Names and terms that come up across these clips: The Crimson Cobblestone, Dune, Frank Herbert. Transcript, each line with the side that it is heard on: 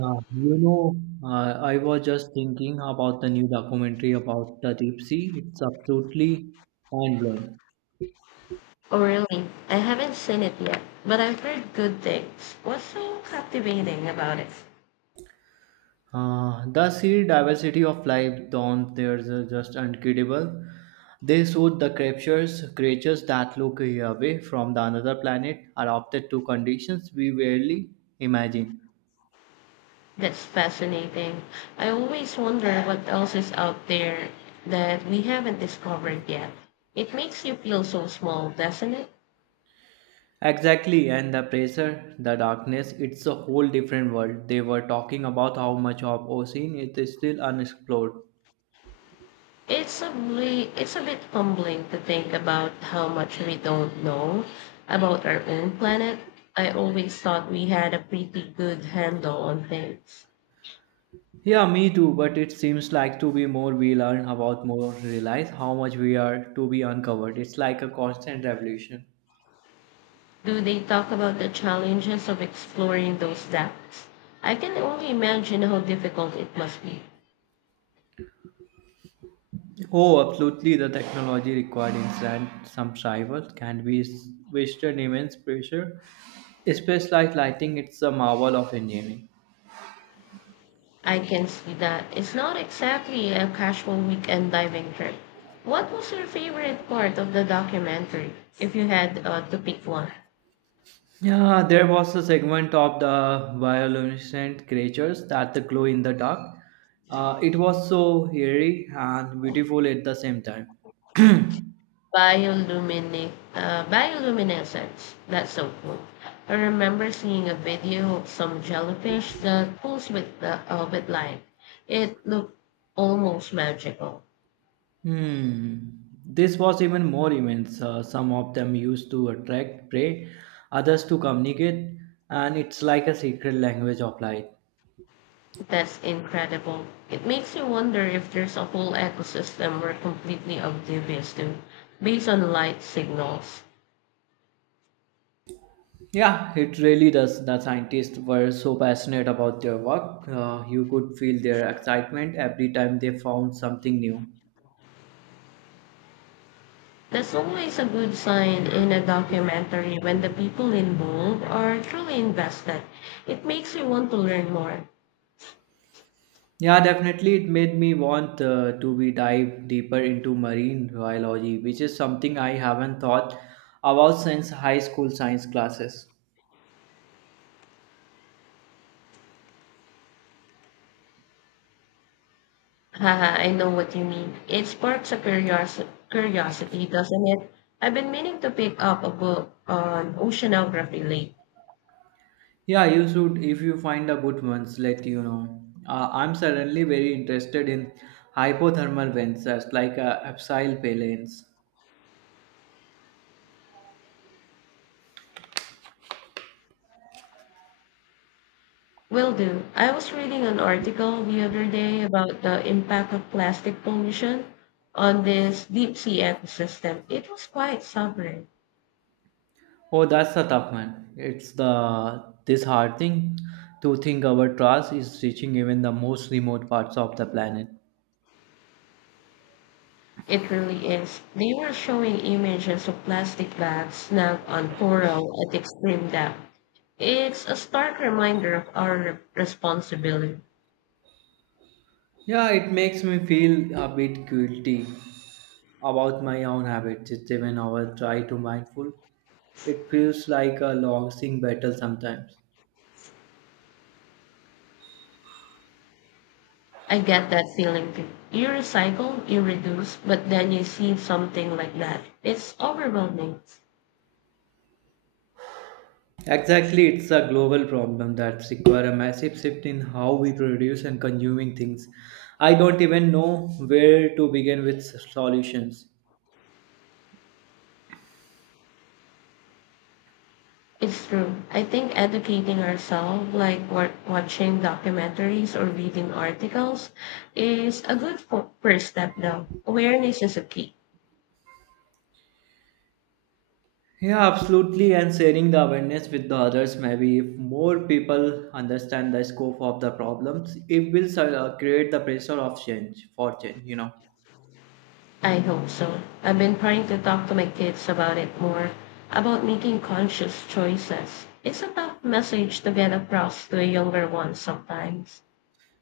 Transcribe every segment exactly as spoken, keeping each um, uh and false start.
right: Uh, you know, uh, I was just thinking about the new documentary about the deep sea. It's absolutely mind blowing.
left: Oh, really? I haven't seen it yet, but I've heard good things. What's so captivating about it?
right: Uh, the sea diversity of life down there is uh, just incredible. They showed the creatures, creatures that look away from the another planet, adapted to conditions we rarely imagine.
left: That's fascinating. I always wonder what else is out there that we haven't discovered yet. It makes you feel so small, doesn't it?
right: Exactly, and the pressure, the darkness, it's a whole different world. They were talking about how much of ocean is still unexplored.
left: It's a bli- it's a bit humbling to think about how much we don't know about our own planet. I always thought we had a pretty good handle on things.
right: Yeah, me too, but it seems like to be more we learn about more realize how much we are to be uncovered. It's like a constant revolution.
left: Do they talk about the challenges of exploring those depths? I can only imagine how difficult it must be.
right: Oh, absolutely. The technology required inside some rivals can be s- wasted immense pressure, especially like lighting. It's a marvel of engineering.
left: I can see that it's not exactly a casual weekend diving trip. What was your favorite part of the documentary, if you had uh, to pick one?
right: Yeah, there was a segment of the bioluminescent creatures that the glow in the dark. Uh, it was so eerie and beautiful at the same time.
left: Bioluminic, uh, bioluminescence. That's so cool. I remember seeing a video of some jellyfish that pulls with the uh, with light. It looked almost magical.
right: Hmm. This was even more immense. Uh, some of them used to attract prey, others to communicate, and it's like a secret language of life.
left: That's incredible. It makes you wonder if there's a whole ecosystem we're completely oblivious to, based on light signals.
right: Yeah, it really does. The scientists were so passionate about their work. Uh, you could feel their excitement every time they found something new.
left: That's always a good sign in a documentary when the people involved are truly invested. It makes you want to learn more.
right: Yeah, definitely, it made me want uh, to be dive deeper into marine biology, which is something I haven't thought about since high school science classes.
left: Haha, I know what you mean. It sparks a curios- curiosity, doesn't it? I've been meaning to pick up a book on oceanography lately.
right: Yeah, you should if you find a good ones, let you know. Uh, I'm suddenly very interested in hypothermal vents like a abseil palanes.
left: Will do. I was reading an article the other day about the impact of plastic pollution on this deep sea ecosystem. It was quite sobering.
right: Oh, that's a tough one. It's the this hard thing to think our trust is reaching even the most remote parts of the planet.
left: It really is. They were showing images of plastic bags snagged on coral at extreme depth. It's a stark reminder of our re- responsibility.
right: Yeah, it makes me feel a bit guilty about my own habits. It's even our try to mindful. It feels like a long sing battle sometimes.
left: I get that feeling too. You recycle, you reduce, but then you see something like that. It's overwhelming.
right: Exactly, it's a global problem that requires a massive shift in how we produce and consuming things. I don't even know where to begin with s- solutions.
left: It's true. I think educating ourselves, like wa- watching documentaries or reading articles, is a good fo- first step, though. Awareness is a key.
right: Yeah, absolutely, and sharing the awareness with the others. Maybe if more people understand the scope of the problems, it will sort of create the pressure of change for change. You know.
left: I hope so. I've been trying to talk to my kids about it more, about making conscious choices. It's a tough message to get across to a younger one sometimes.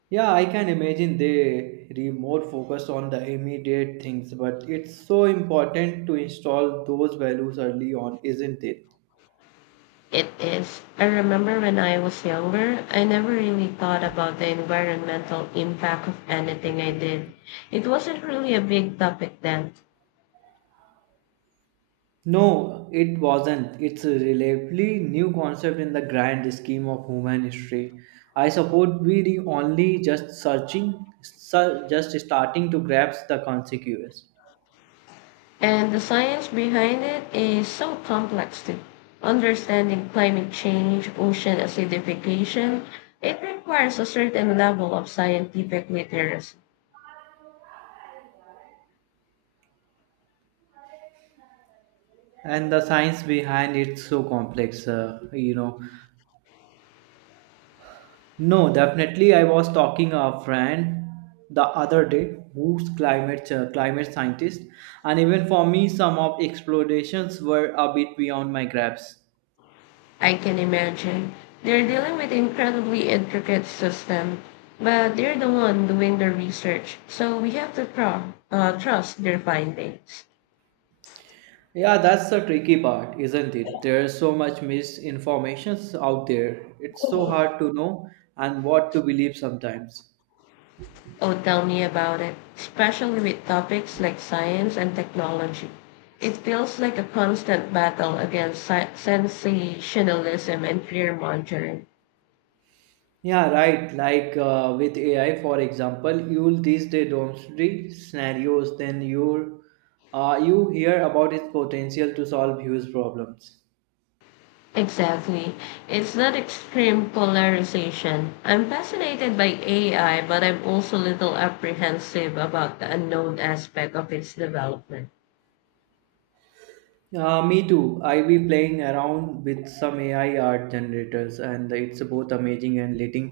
right: Yeah, I can imagine they re more focused on the immediate things, but it's so important to install those values early on, isn't it?
left: It is. I remember when I was younger, I never really thought about the environmental impact of anything I did. It wasn't really a big topic then.
right: No, it wasn't. It's a relatively new concept in the grand scheme of human history. I suppose we the only just searching, sur- just starting to grasp the consequences
left: And the science behind it is so complex too. Understanding climate change, ocean acidification, it requires a certain level of scientific literacy.
right: and the science behind it's so complex. Uh, you know, no, definitely. I was talking a friend the other day who's climate uh, climate scientist, and even for me, some of explorations were a bit beyond my grasp.
left: I can imagine. They're dealing with incredibly intricate system, but they're the one doing the research, so we have to tru- uh, trust their findings.
right: Yeah, that's the tricky part, isn't it? There's so much misinformations out there. It's so hard to know and what to believe sometimes.
left: Oh, tell me about it, especially with topics like science and technology. It feels like a constant battle against si- sensationalism and fear mongering.
right: Yeah, right. Like uh, with A I, for example, you'll these day doomsday scenarios, then you uh, you hear about its potential to solve huge problems.
left: Exactly. It's not extreme polarization. I'm fascinated by A I, but I'm also a little apprehensive about the unknown aspect of its development.
right: Uh, me too. I be playing around with some A I art generators, and it's both amazing and little,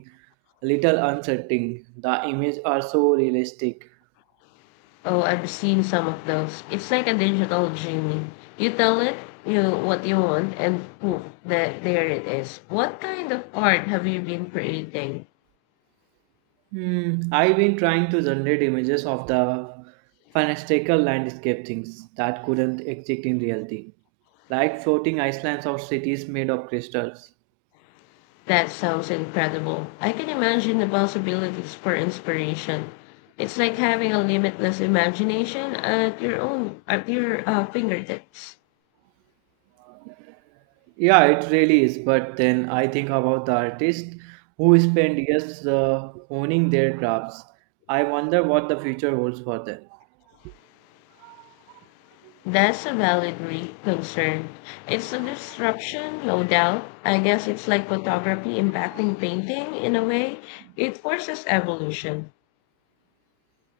right: little unsettling. The images are so realistic.
left: Oh, I've seen some of those. It's like a digital genie. You tell it you what you want and poof, that there it is. What kind of art have you been creating?
right: Hmm, I've been trying to generate images of the fantastical landscape things that couldn't exist in reality, like floating islands or cities made of crystals.
left: That sounds incredible. I can imagine the possibilities for inspiration. It's like having a limitless imagination at your own at your uh, fingertips.
right: Yeah, it really is, but then I think about the artists who spend years uh, honing their crafts. I wonder what the future holds for them.
left: That's a valid re- concern. It's a disruption, no doubt. I guess it's like photography impacting painting in a way. It forces evolution,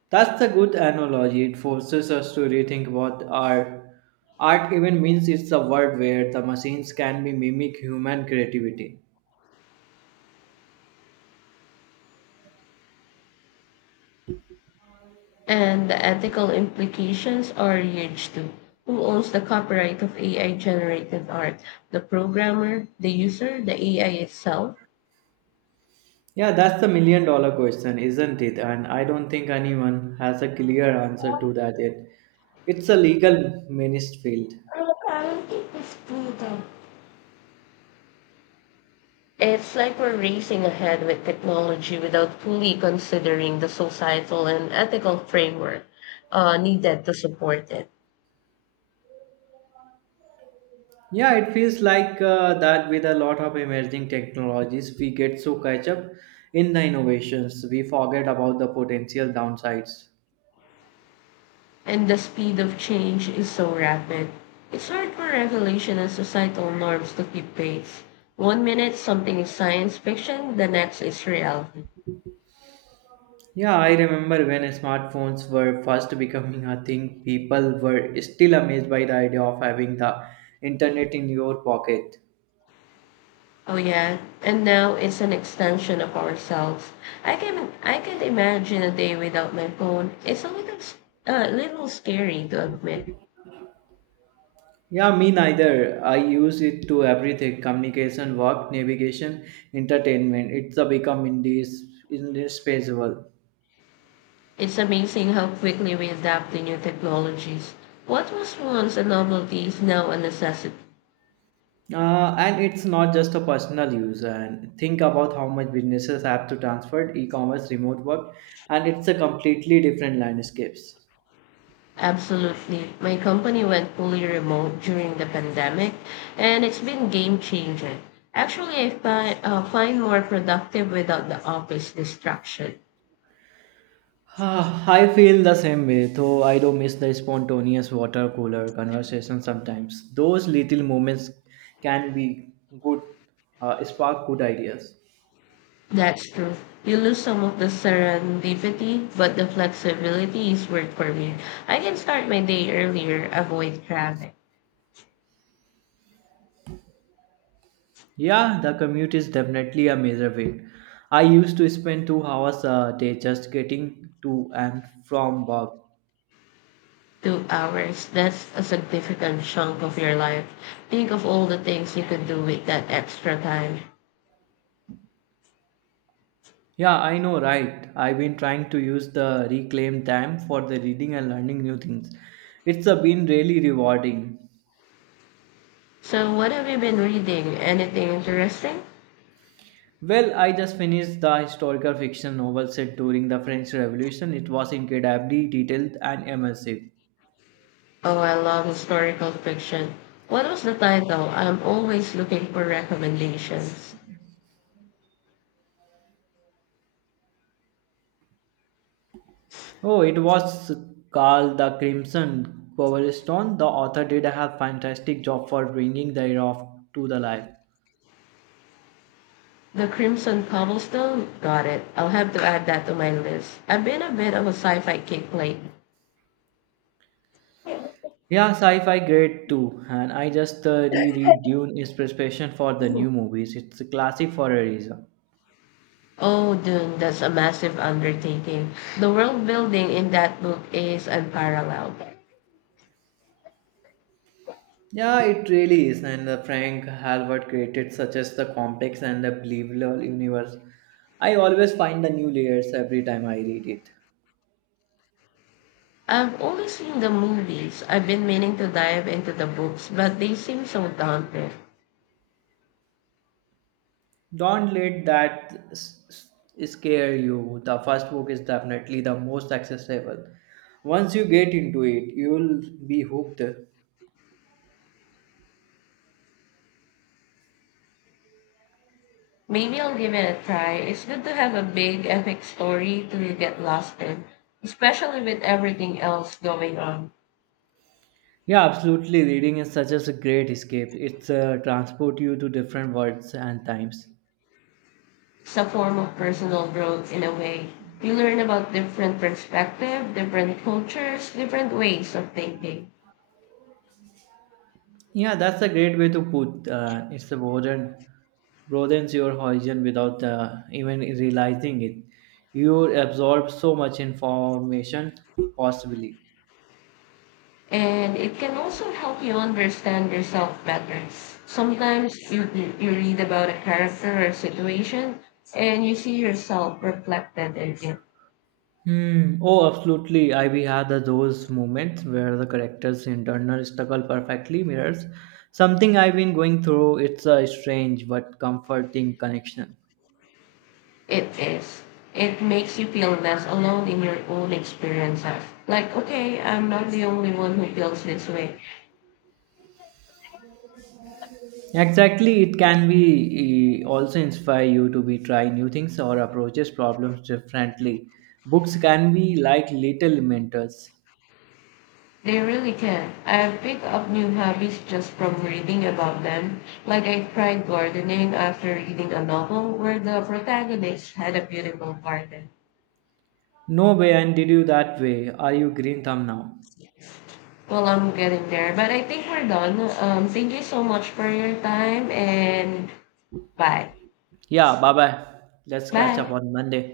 right: That's a good analogy. It forces us to rethink what our art even means. It's a world where the machines can be mimic human creativity.
left: and the ethical implications are huge too. Who owns the copyright of A I generated art? The programmer, the user, the A I itself?
right: Yeah, that's the million dollar question, isn't it? And I don't think anyone has a clear answer to that yet. It's a legal menaced field.
left: Our currency is freedom. It's like we're racing ahead with technology without fully considering the societal and ethical framework uh, needed to support it.
right: Yeah, it feels like uh, that with a lot of emerging technologies, we get so catch up in the innovations, we forget about the potential downsides.
left: And the speed of change is so rapid. It's hard for regulation and societal norms to keep pace. One minute something is science fiction, the next is reality.
right: Yeah, I remember when smartphones were first becoming a thing, people were still amazed by the idea of having the internet in your pocket.
left: Oh yeah, and now it's an extension of ourselves. I can I can imagine a day without my phone. It's a little s- a little scary to admit.
right: Yeah, me neither. I use it to everything communication, work, navigation, entertainment. It's a become indis- indispensable.
left: It's amazing how quickly we adapt to new technologies. What was once a novelty is now a necessity.
right: Uh, and it's not just a personal use. And think about how much businesses have to transfer e-commerce, remote work, and it's a completely different landscapes.
left: Absolutely. My company went fully remote during the pandemic, and it's been game changer. Actually, I find, uh, find more productive without the office distraction.
right: Ah, I feel the same way, though I do miss the spontaneous water cooler conversation sometimes. Those little moments can be good, uh, spark good ideas.
left: That's true. You lose some of the serendipity, but the flexibility is worth for me. I can start my day earlier, avoid traffic.
right: Yeah, the commute is definitely a major of I used to spend two hours a day just getting to and from work.
left: Two hours, that's a significant chunk of your life. Think of all the things you could do with that extra time.
right: Yeah, I know, right? I've been trying to use the reclaimed time for the reading and learning new things. It's uh, been really rewarding.
left: So, what have you been reading? Anything interesting?
right: Well, I just finished the historical fiction novel set during the French Revolution. It was incredibly detailed and immersive.
left: Oh, I love historical fiction. What was the title? I'm always looking for recommendations.
right: Oh, it was called The Crimson Cobblestone. The author did a fantastic job for bringing the era of, to the life.
left: The Crimson Cobblestone? Got it. I'll have to add that to my list. I've been a bit of a sci-fi kick lately.
right: Yeah, sci-fi great too. And I just uh, reread Dune is preparation for the new movies. It's a classic for a reason.
left: Oh, Dune, that's a massive undertaking. The world building in that book is unparalleled.
right: Yeah, it really is. And uh, Frank Herbert created such as the complex and the believable universe. I always find the new layers every time I read it.
left: I've only seen the movies. I've been meaning to dive into the books, but they seem so daunting.
right: Don't let that s- s- scare you. The first book is definitely the most accessible. Once you get into it, you'll be hooked.
left: Maybe I'll give it a try. It's good to have a big epic story to get lost in, especially with everything else going on.
right: Yeah, absolutely. Reading is such a great escape. It's uh, transport you to different worlds and times.
left: It's a form of personal growth in a way. You learn about different perspectives, different cultures, different ways of thinking.
right: Yeah, that's a great way to put. Uh, it's a broaden, broadens your horizon without uh, even realizing it. You absorb so much information possibly.
left: And it can also help you understand yourself better. Sometimes you, you read about a character or situation and you see yourself reflected in it.
right: Hmm. Oh, absolutely. I we had the- those moments where the character's internal struggle perfectly mirrors something I've been going through. It's a strange but comforting connection.
left: It is. It makes you feel less alone in your own experiences. Like, okay, I'm not the only one who feels this way.
right: Exactly, it can be eh, also inspire you to be try new things or approaches problems differently. Books can be like little mentors.
left: They really can. I've picked up new hobbies just from reading about them. Like I tried gardening after reading a novel where the protagonist had a beautiful garden.
right: No way, and did you that way? Are you green thumb now?
left: Well, I'm getting there, but I think we're done. Um, thank you so much for your time and bye.
right: Yeah, bye bye. Let's catch up
left: Bye.
right: on Monday.